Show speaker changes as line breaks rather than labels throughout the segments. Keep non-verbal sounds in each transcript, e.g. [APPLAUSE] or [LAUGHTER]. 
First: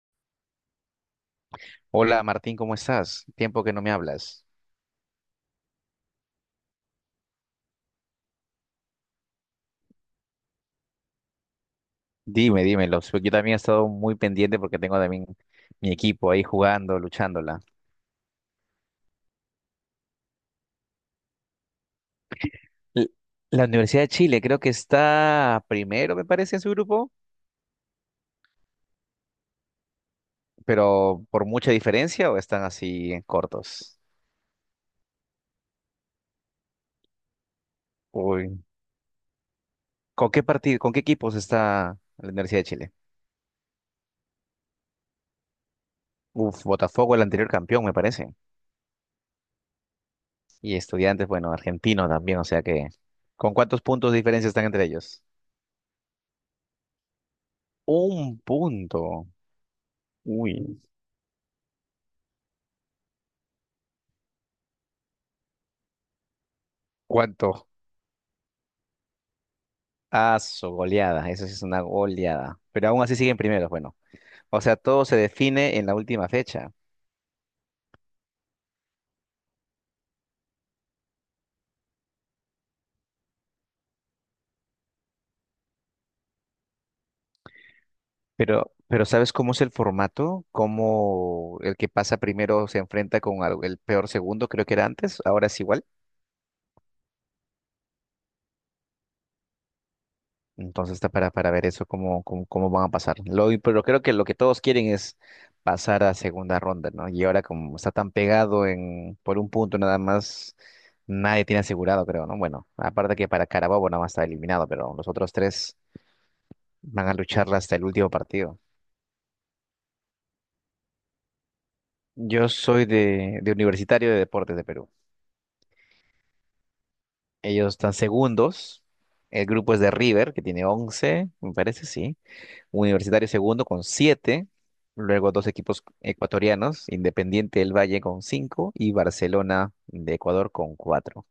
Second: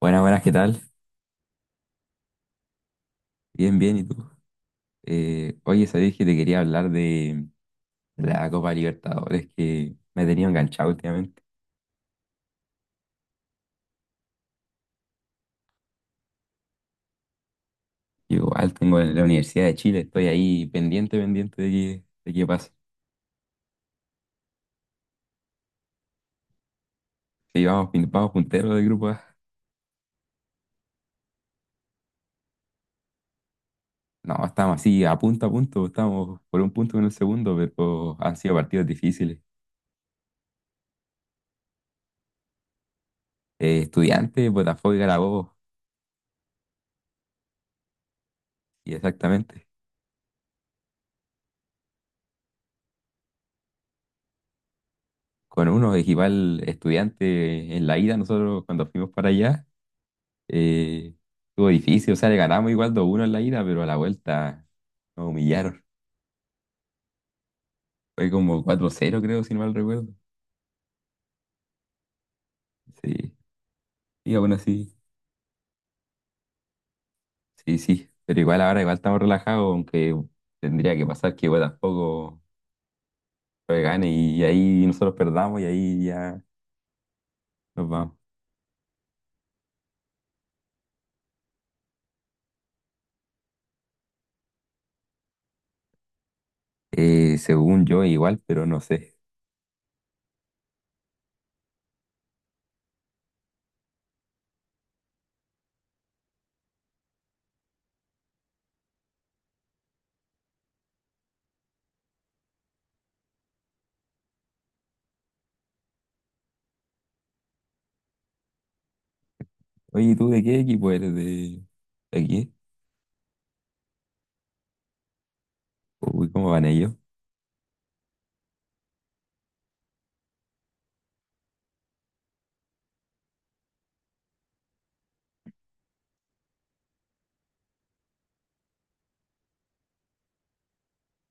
Buenas, buenas, ¿qué tal?
Hola Martín, ¿cómo estás? Tiempo que
Bien,
no me
bien, ¿y tú?
hablas.
Oye, sabés que te quería hablar de la Copa Libertadores que me he tenido enganchado últimamente.
Dime, dímelo. Yo también he estado muy pendiente porque tengo también mi equipo ahí jugando, luchándola.
Yo igual tengo en la Universidad de Chile, estoy ahí pendiente, pendiente de qué pasa.
L- La Universidad de Chile creo que está primero, me parece, en su grupo,
Sí, vamos, vamos punteros del grupo A.
pero por mucha diferencia o están así cortos.
No, estamos así a punto, estamos por un punto en el segundo, pero han sido
Uy.
partidos difíciles.
¿Con qué partido, con qué equipos está la Universidad de Chile?
Estudiantes, Botafogo y Carabobo.
Uf, Botafogo, el anterior campeón, me parece.
Y exactamente.
Y Estudiantes, bueno, argentino también, o sea que. ¿Con cuántos puntos de diferencia están entre ellos?
Con uno, igual estudiante en la ida,
Un
nosotros cuando fuimos para
punto.
allá.
Uy.
Eh, Estuvo difícil, o sea, le ganamos igual 2-1 en la ida, pero a la vuelta nos humillaron.
¿Cuánto?
Fue como 4-0 creo, si no mal recuerdo.
Ah, su goleada, eso sí es una goleada. Pero aún así
Sí,
siguen primeros, bueno.
y aún
O sea,
así,
todo se define en la última fecha.
sí, sí. Pero igual ahora igual estamos relajados, aunque tendría que pasar que igual tampoco fue gane y ahí nosotros perdamos y ahí ya nos vamos.
Pero ¿sabes cómo es el formato? ¿Cómo el que pasa primero se enfrenta con el peor segundo, creo que era antes? Ahora es igual.
Según yo, igual, pero no sé.
Entonces está para ver eso cómo, cómo, cómo van a pasar. Lo, pero creo que lo que todos quieren es pasar a segunda ronda, ¿no? Y ahora como está tan pegado en, por un punto nada más, nadie tiene asegurado, creo, ¿no? Bueno, aparte que para Carabobo nada más está eliminado, pero los otros tres van a lucharla hasta el último partido.
Oye, ¿tú de qué equipo eres? ¿De
Yo
aquí?
soy de Universitario de Deportes de Perú.
Uy, ¿cómo van ellos?
Ellos están segundos. El grupo es de River, que tiene 11, me parece, sí. Universitario segundo con 7, luego dos equipos ecuatorianos, Independiente del Valle con cinco y Barcelona de Ecuador con cuatro.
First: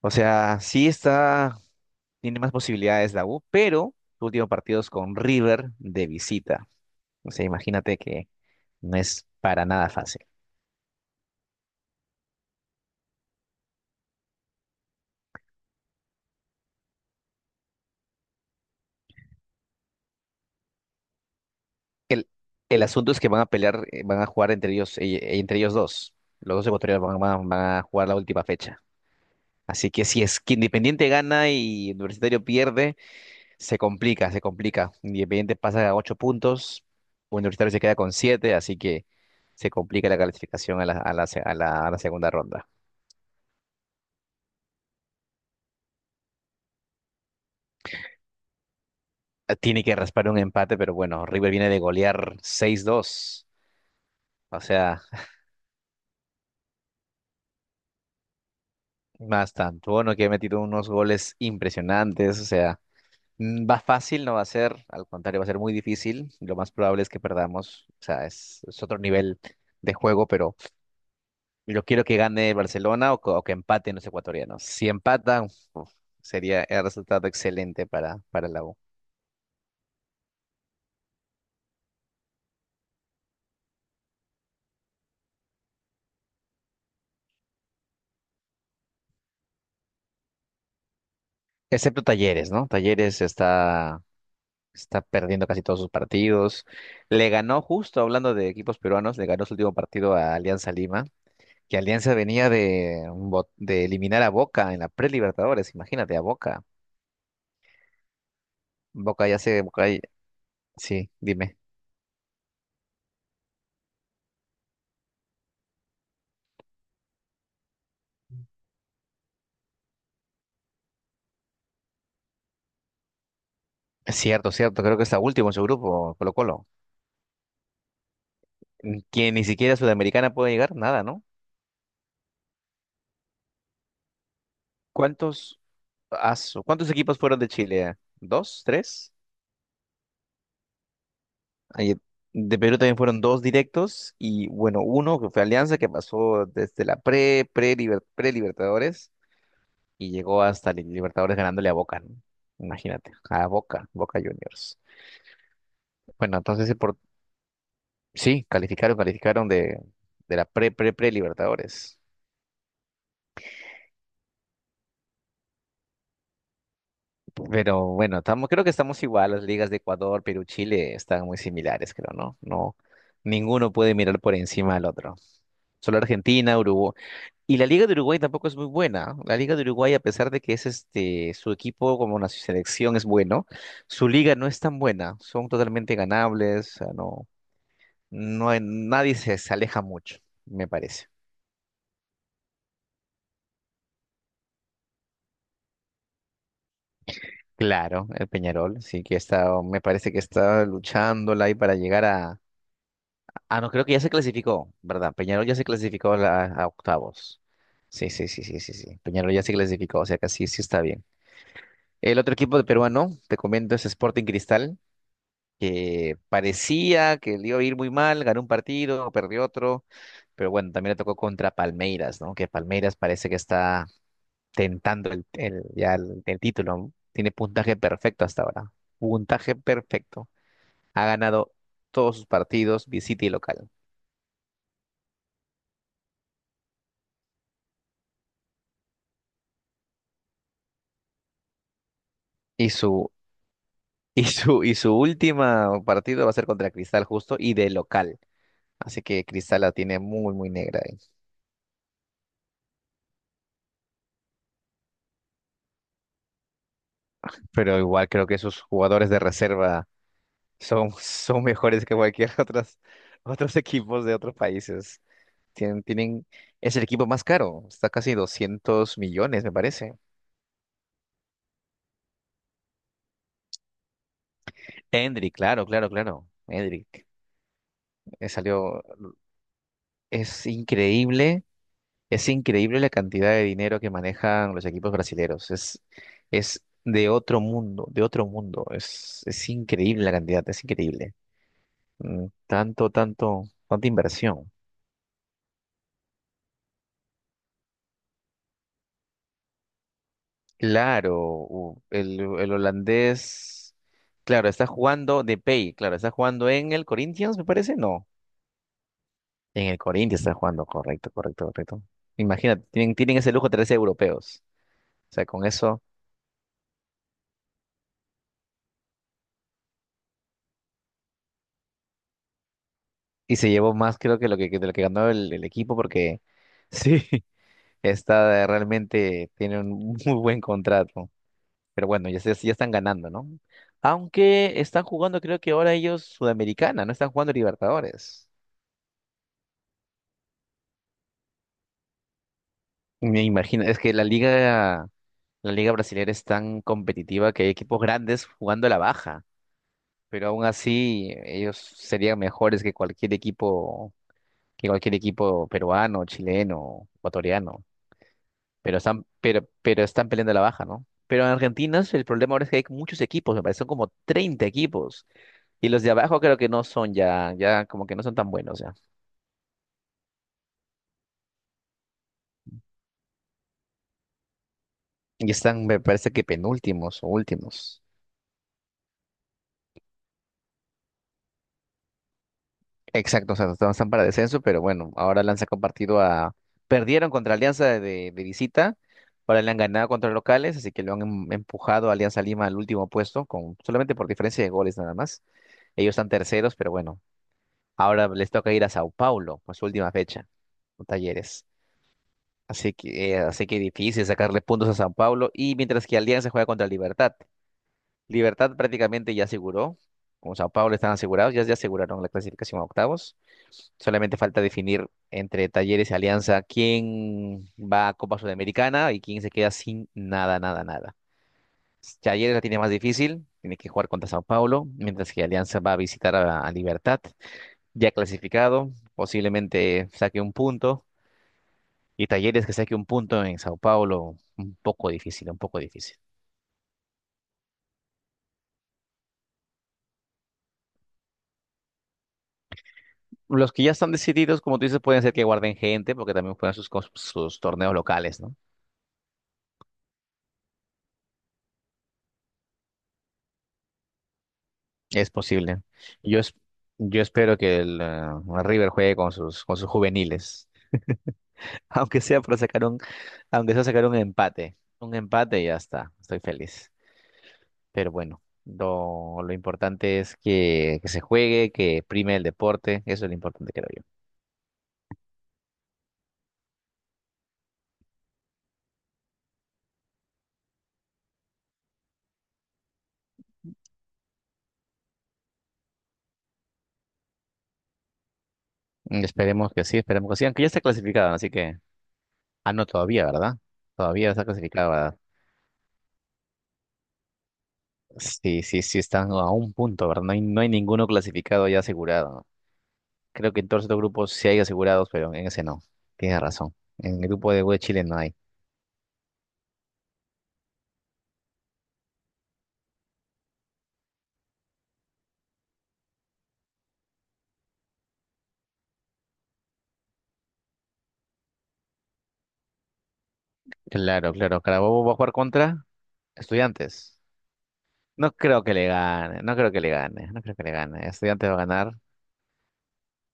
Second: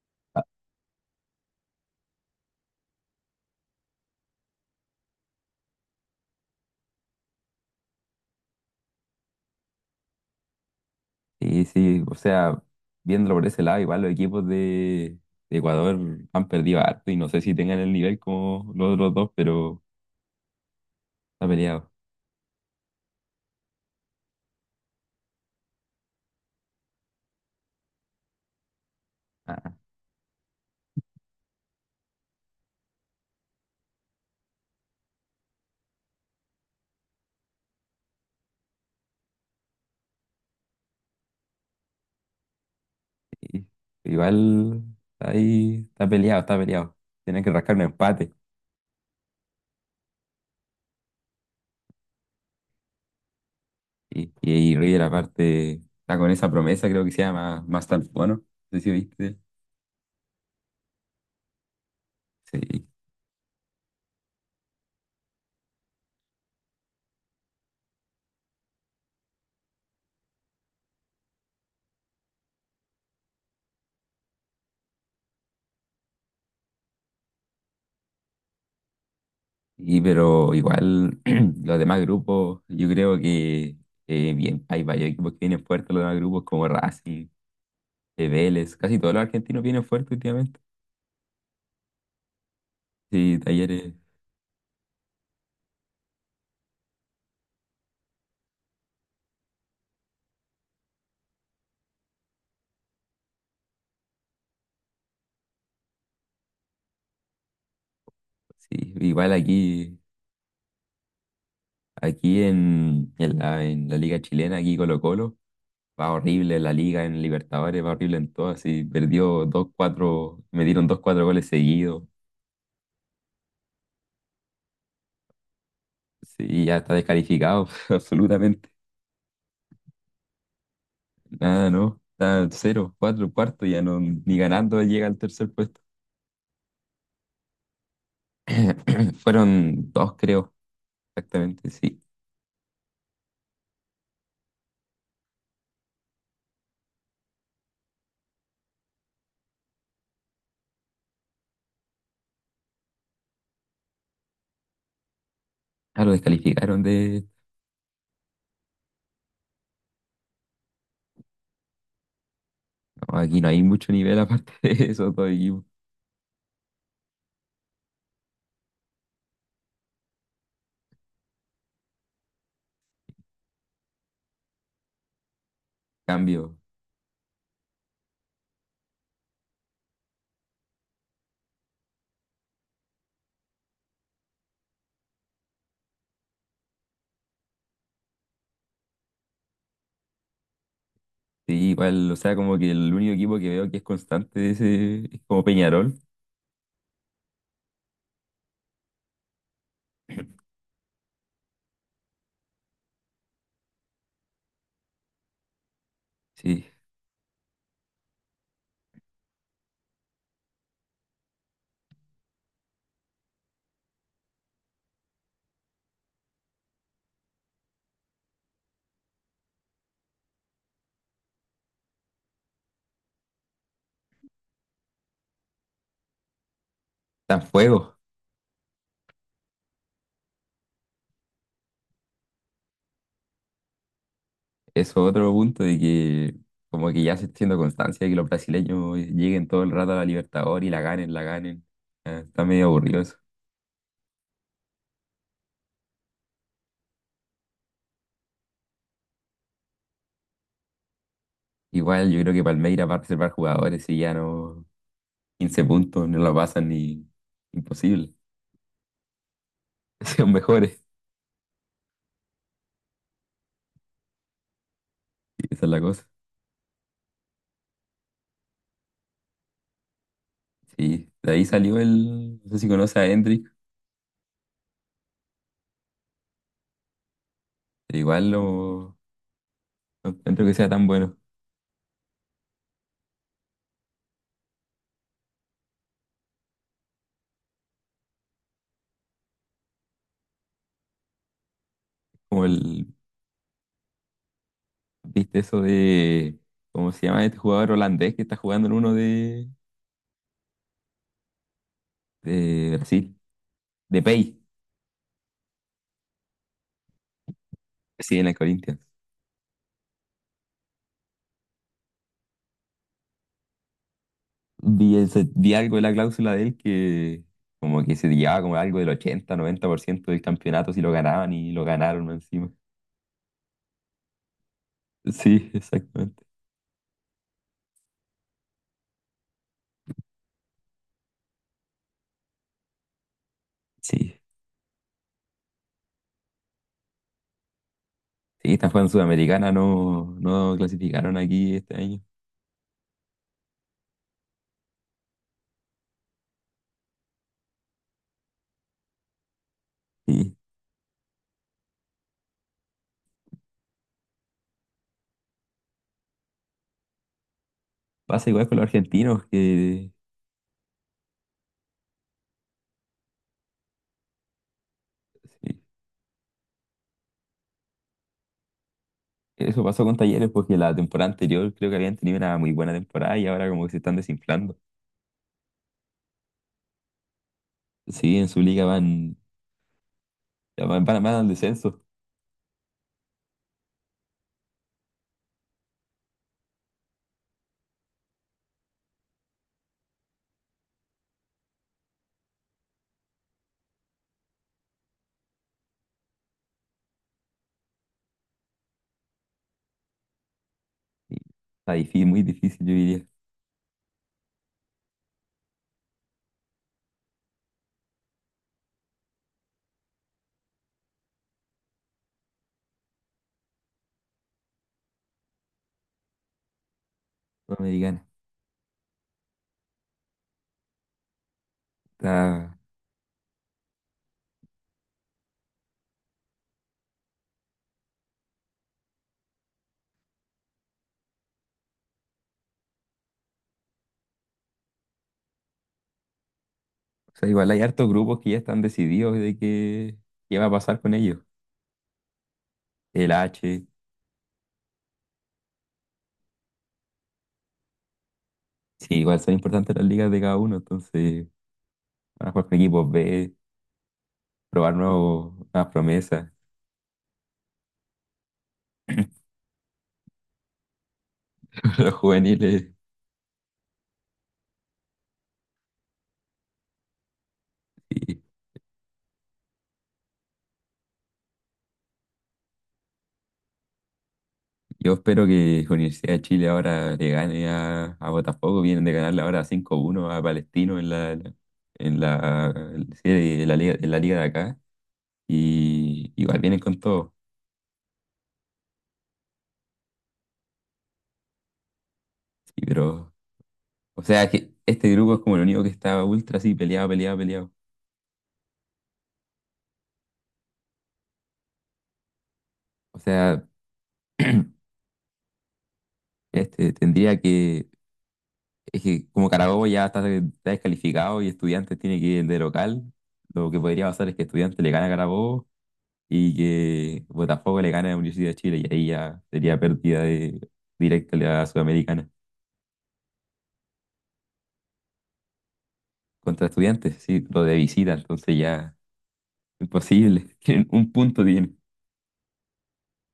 O sea, sí está, tiene más posibilidades la U, pero su último partido es con River de visita. O sea, imagínate que no es para nada fácil.
Sí, sí, o sea, viéndolo por ese lado, igual los equipos de Ecuador han perdido harto y no sé si tengan el nivel como los otros dos, pero está peleado.
El, el asunto es que van a pelear, van a jugar entre ellos dos. Los dos ecuatorianos van, van a jugar la última fecha.
Ah,
Así que si es que Independiente gana y Universitario pierde, se complica, se complica. Independiente pasa a 8 puntos, Universitario se queda con 7, así que se complica la calificación a la, a la, a a la segunda ronda.
sí. Igual está peleado, está peleado. Tienen que rascar un empate.
Tiene que raspar un empate, pero bueno, River viene de golear 6-2.
Y, y,
O
y River
sea,
aparte está con esa promesa, creo que se llama Mastalfo, ¿no? No sé si viste.
más tanto, bueno, que ha metido unos goles impresionantes. O sea,
Sí.
va fácil, no va a ser, al contrario, va a ser muy difícil. Lo más probable es que perdamos. O sea, es otro nivel de juego, pero yo quiero que gane el Barcelona o, o que empaten los ecuatorianos. Si empatan, uf, sería el resultado excelente para la U.
Y pero igual [CLEARS THROAT] los demás grupos, yo creo que bien, hay varios equipos que vienen fuertes los demás grupos como Racing. De Vélez, casi todos los argentinos vienen fuerte últimamente.
Excepto Talleres, ¿no? Talleres
Sí, Talleres,
está, está perdiendo casi todos sus partidos. Le ganó, justo hablando de equipos peruanos, le ganó su último partido a Alianza Lima, que Alianza venía de, un de eliminar a Boca en la pre-Libertadores, imagínate, a Boca.
sí,
Boca
igual
ya se...
aquí,
Sí, dime.
aquí en la liga chilena, aquí Colo-Colo, va horrible la liga en Libertadores, va horrible en todo, así perdió dos cuatro me dieron 2-4 goles seguidos,
Cierto, cierto, creo que está último en su grupo,
sí,
Colo-Colo.
ya está descalificado, [LAUGHS] absolutamente,
Que ni siquiera Sudamericana puede llegar, nada, ¿no?
nada, no, está cero cuatro cuarto, ya no, ni ganando llega al tercer
¿Cuántos,
puesto.
Cuántos equipos fueron de Chile? ¿Dos?
[CLEARS THROAT]
¿Tres?
Fueron dos, creo, exactamente,
Ahí-
sí.
de Perú también fueron dos directos y bueno, uno que fue Alianza que pasó desde la pre-Libertadores y llegó hasta Libertadores ganándole a Boca, ¿no? Imagínate, a Boca, Boca Juniors.
Ah, lo
Bueno, entonces sí,
descalificaron
por,
de.
sí, calificaron, calificaron de la pre-Libertadores.
No, aquí no hay mucho nivel aparte [LAUGHS] de esos dos equipos.
Pero bueno, estamos, creo que estamos igual, las ligas de Ecuador, Perú, Chile están muy similares, creo, ¿no? No, ninguno puede mirar por encima al otro. Solo Argentina,
Cambio.
Uruguay. Y la Liga de Uruguay tampoco es muy buena. La Liga de Uruguay, a pesar de que es este, su equipo como una selección es bueno, su liga no es tan buena. Son totalmente ganables. O sea, no, nadie se, se aleja mucho, me parece.
Sí, igual, o sea, como que el único equipo que veo que es constante de ese es como Peñarol.
Claro, el Peñarol, sí que está, me parece que está luchándola ahí para llegar a. Ah, no, creo que ya se clasificó, ¿verdad? Peñarol ya se clasificó a, a
Sí,
octavos. Sí, sí, sí, sí, sí, sí. Peñarol ya se clasificó, o sea que sí, sí está bien. El otro equipo de peruano, te comento, es Sporting Cristal, que parecía que le iba a ir muy mal, ganó un partido, perdió otro, pero bueno, también le tocó contra Palmeiras, ¿no? Que Palmeiras parece que está tentando el, ya el título, ¿no? Tiene
está en
puntaje
fuego.
perfecto hasta ahora, puntaje perfecto. Ha ganado todos sus partidos, visita y local.
Eso es otro punto de que como que ya se está haciendo constancia de que los brasileños lleguen todo el rato a la Libertadores y la ganen, la ganen. Ah, está medio
Y
aburrido
su,
eso.
[LAUGHS] y su última partido va a ser contra Cristal justo y de local. Así que Cristal la tiene muy, muy negra.
Igual yo creo que Palmeiras va a reservar jugadores y ya no 15 puntos, no lo pasan ni
Pero igual
imposible.
creo que esos jugadores de reserva
[LAUGHS] Son mejores.
son, [LAUGHS] son mejores que cualquier [LAUGHS] otras, otros equipos de otros países.
Sí, esa es la
Tienen,
cosa.
tienen, es el equipo más caro, está casi 200 millones, me parece.
Sí, de ahí salió no sé si conoce a Hendrik,
Endrick, claro, claro, claro. Endrick,
pero igual
salió,
no encuentro
es
que sea tan bueno
increíble, es increíble la cantidad de dinero que manejan los equipos brasileños. Es de otro mundo, de otro mundo. Es increíble la cantidad, es increíble.
como
Tanto, tanto, tanta inversión.
viste eso ¿cómo se llama este jugador holandés que está jugando en uno de,
Claro, el
de Brasil?
holandés,
De Pay,
claro, está jugando de pay, claro, está jugando en el Corinthians, me parece, no,
sí, en el Corinthians.
en el Corinthians está jugando, correcto, correcto, correcto. Imagínate, tienen, tienen ese lujo trece europeos,
Vi,
o sea,
ese-
con
vi algo de
eso,
la cláusula de él que como que se llevaba como algo del 80-90% del campeonato si lo ganaban, y lo ganaron encima.
y se llevó más creo que lo que de lo que ganó el
Sí, [LAUGHS]
equipo, porque
exactamente.
[LAUGHS] sí, está realmente, tiene un muy buen contrato, pero bueno, ya, ya están ganando, ¿no?
Sí,
Aunque están jugando, creo que ahora ellos Sudamericana, no están jugando Libertadores.
sí, esta fue en Sudamericana, no, no clasificaron aquí este año.
Me imagino, es que la liga brasileña es tan competitiva que hay equipos grandes jugando a la baja, pero
Sí,
aún así ellos serían mejores que cualquier equipo peruano, chileno, ecuatoriano,
pasa igual con los argentinos
pero
que...
están peleando a la baja, ¿no? Pero en Argentina el problema ahora es que hay muchos equipos, me parece son como 30 equipos,
Sí.
y los de abajo creo que no son ya, ya como que no son tan buenos ya,
Eso pasó con Talleres porque la temporada anterior creo que habían tenido una muy buena temporada y ahora como que se están desinflando.
y están, me parece que penúltimos o últimos.
Sí, en su liga ya van, van al descenso.
Exacto, o sea, no están para descenso, pero bueno, ahora le han sacado partido a... Perdieron contra Alianza de visita, ahora le han ganado contra locales, así que lo han empujado a Alianza Lima al último puesto, con... solamente por diferencia de goles nada más. Ellos están terceros, pero bueno, ahora les toca ir a Sao Paulo, por su última fecha, con
Y
Talleres.
está difícil, muy difícil, yo diría.
Así que difícil sacarle puntos a Sao Paulo, y mientras que Alianza juega contra Libertad. Libertad prácticamente ya aseguró, como Sao Paulo están asegurados, ya, ya aseguraron la clasificación a octavos. Solamente falta definir entre Talleres y Alianza quién va a
Sudamericana.
Copa Sudamericana y quién se queda sin nada, nada, nada. Talleres la
Está,
tiene más difícil, tiene que jugar contra Sao Paulo, mientras que Alianza va a visitar a Libertad, ya clasificado, posiblemente saque un punto, y Talleres que saque un punto en Sao Paulo, un poco difícil, un poco difícil.
o sea, igual hay hartos grupos que ya están decididos de qué va a pasar con ellos. El
Los que
H,
ya están decididos, como tú dices, pueden ser que guarden gente, porque también juegan sus, sus torneos locales, ¿no?
sí, igual son importantes las ligas de cada uno, entonces van a jugar con equipos B, probar
Es posible.
nuevas
Yo,
promesas,
yo espero que el River juegue con sus juveniles. [LAUGHS]
[LAUGHS] los
Aunque sea para sacar
juveniles.
un, aunque sea sacar un empate. Un empate y ya está. Estoy feliz. Pero bueno, lo importante es que se juegue, que prime el deporte. Eso es lo importante, creo yo.
Yo espero que Universidad de Chile ahora le gane a Botafogo. Vienen de ganarle ahora 5-1 a Palestino en en la serie de la liga, en la liga de acá. Y igual vienen con todo.
Esperemos que sí, esperemos que sí. Aunque ya está clasificado, así que. Ah,
Sí,
no, todavía,
pero,
¿verdad?
o
Todavía está
sea, que
clasificado,
este
¿verdad?
grupo es como el único que está ultra así, peleado, peleado, peleado.
Sí, sí, sí, están a un punto, ¿verdad? No hay, no hay ninguno clasificado ya asegurado.
O
Creo que
sea,
en todos estos grupos sí hay asegurados, pero en ese no. Tienes razón.
este
En el
tendría
grupo de U de
que.
Chile no hay.
Es que como Carabobo está descalificado y Estudiantes tiene que ir de local, lo que podría pasar es que Estudiantes le gana a Carabobo y que Botafogo le gana a la Universidad de Chile y ahí ya sería pérdida directa de la Sudamericana
Claro, claro. Carabobo va a jugar contra
contra
Estudiantes.
Estudiantes, sí, lo de visita,
No
entonces
creo que le
ya
gane, no creo que le gane, no creo
imposible, [LAUGHS]
que le
tienen
gane.
un punto
Estudiantes va a
tiene.
ganar.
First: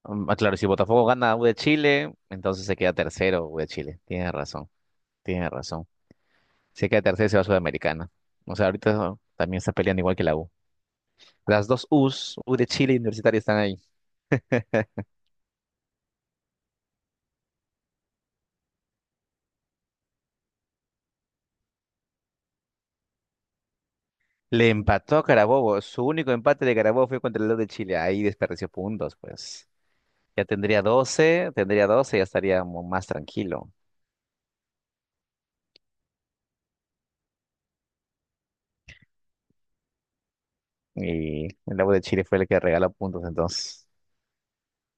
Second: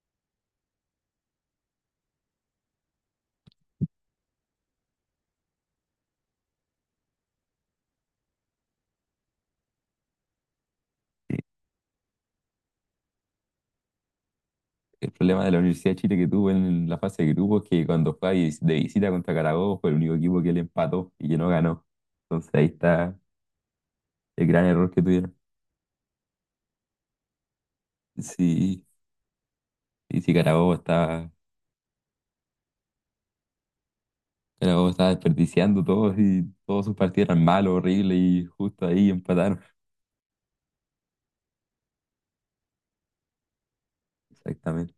Claro, si Botafogo gana a U de Chile, entonces se queda tercero U de Chile. Tienes razón, tienes razón. Si queda tercero se va a Sudamericana. O sea, ahorita también está peleando igual que la U. Las dos U's, U de Chile y Universitario están ahí.
El problema de la Universidad de Chile que tuvo en la fase de grupos es que cuando fue ahí de visita contra Carabobo fue el único equipo que le empató y que no ganó. Entonces ahí está el gran
Le
error que
empató a
tuvieron.
Carabobo. Su único empate de Carabobo fue contra el Lod de Chile. Ahí desperdició
Sí,
puntos, pues.
y si
Ya tendría 12, tendría 12, ya estaría más tranquilo.
Carabobo estaba desperdiciando todos y todos sus partidos eran malos, horribles, y justo ahí empataron.
Y el Lobo de Chile fue el que regaló puntos, entonces.
Exactamente.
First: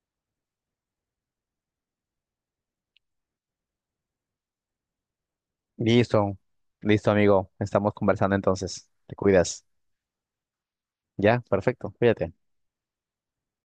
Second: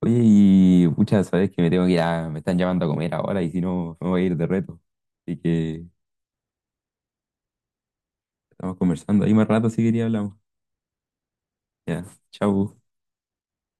Oye, y muchas sabes que me tengo que ir me están llamando a comer ahora y si no me voy a ir de reto. Así que
Listo, listo, amigo. Estamos conversando
estamos
entonces. Te
conversando. Ahí más
cuidas.
rato si quería hablamos.
Ya, perfecto.
Ya,
Cuídate.
chau.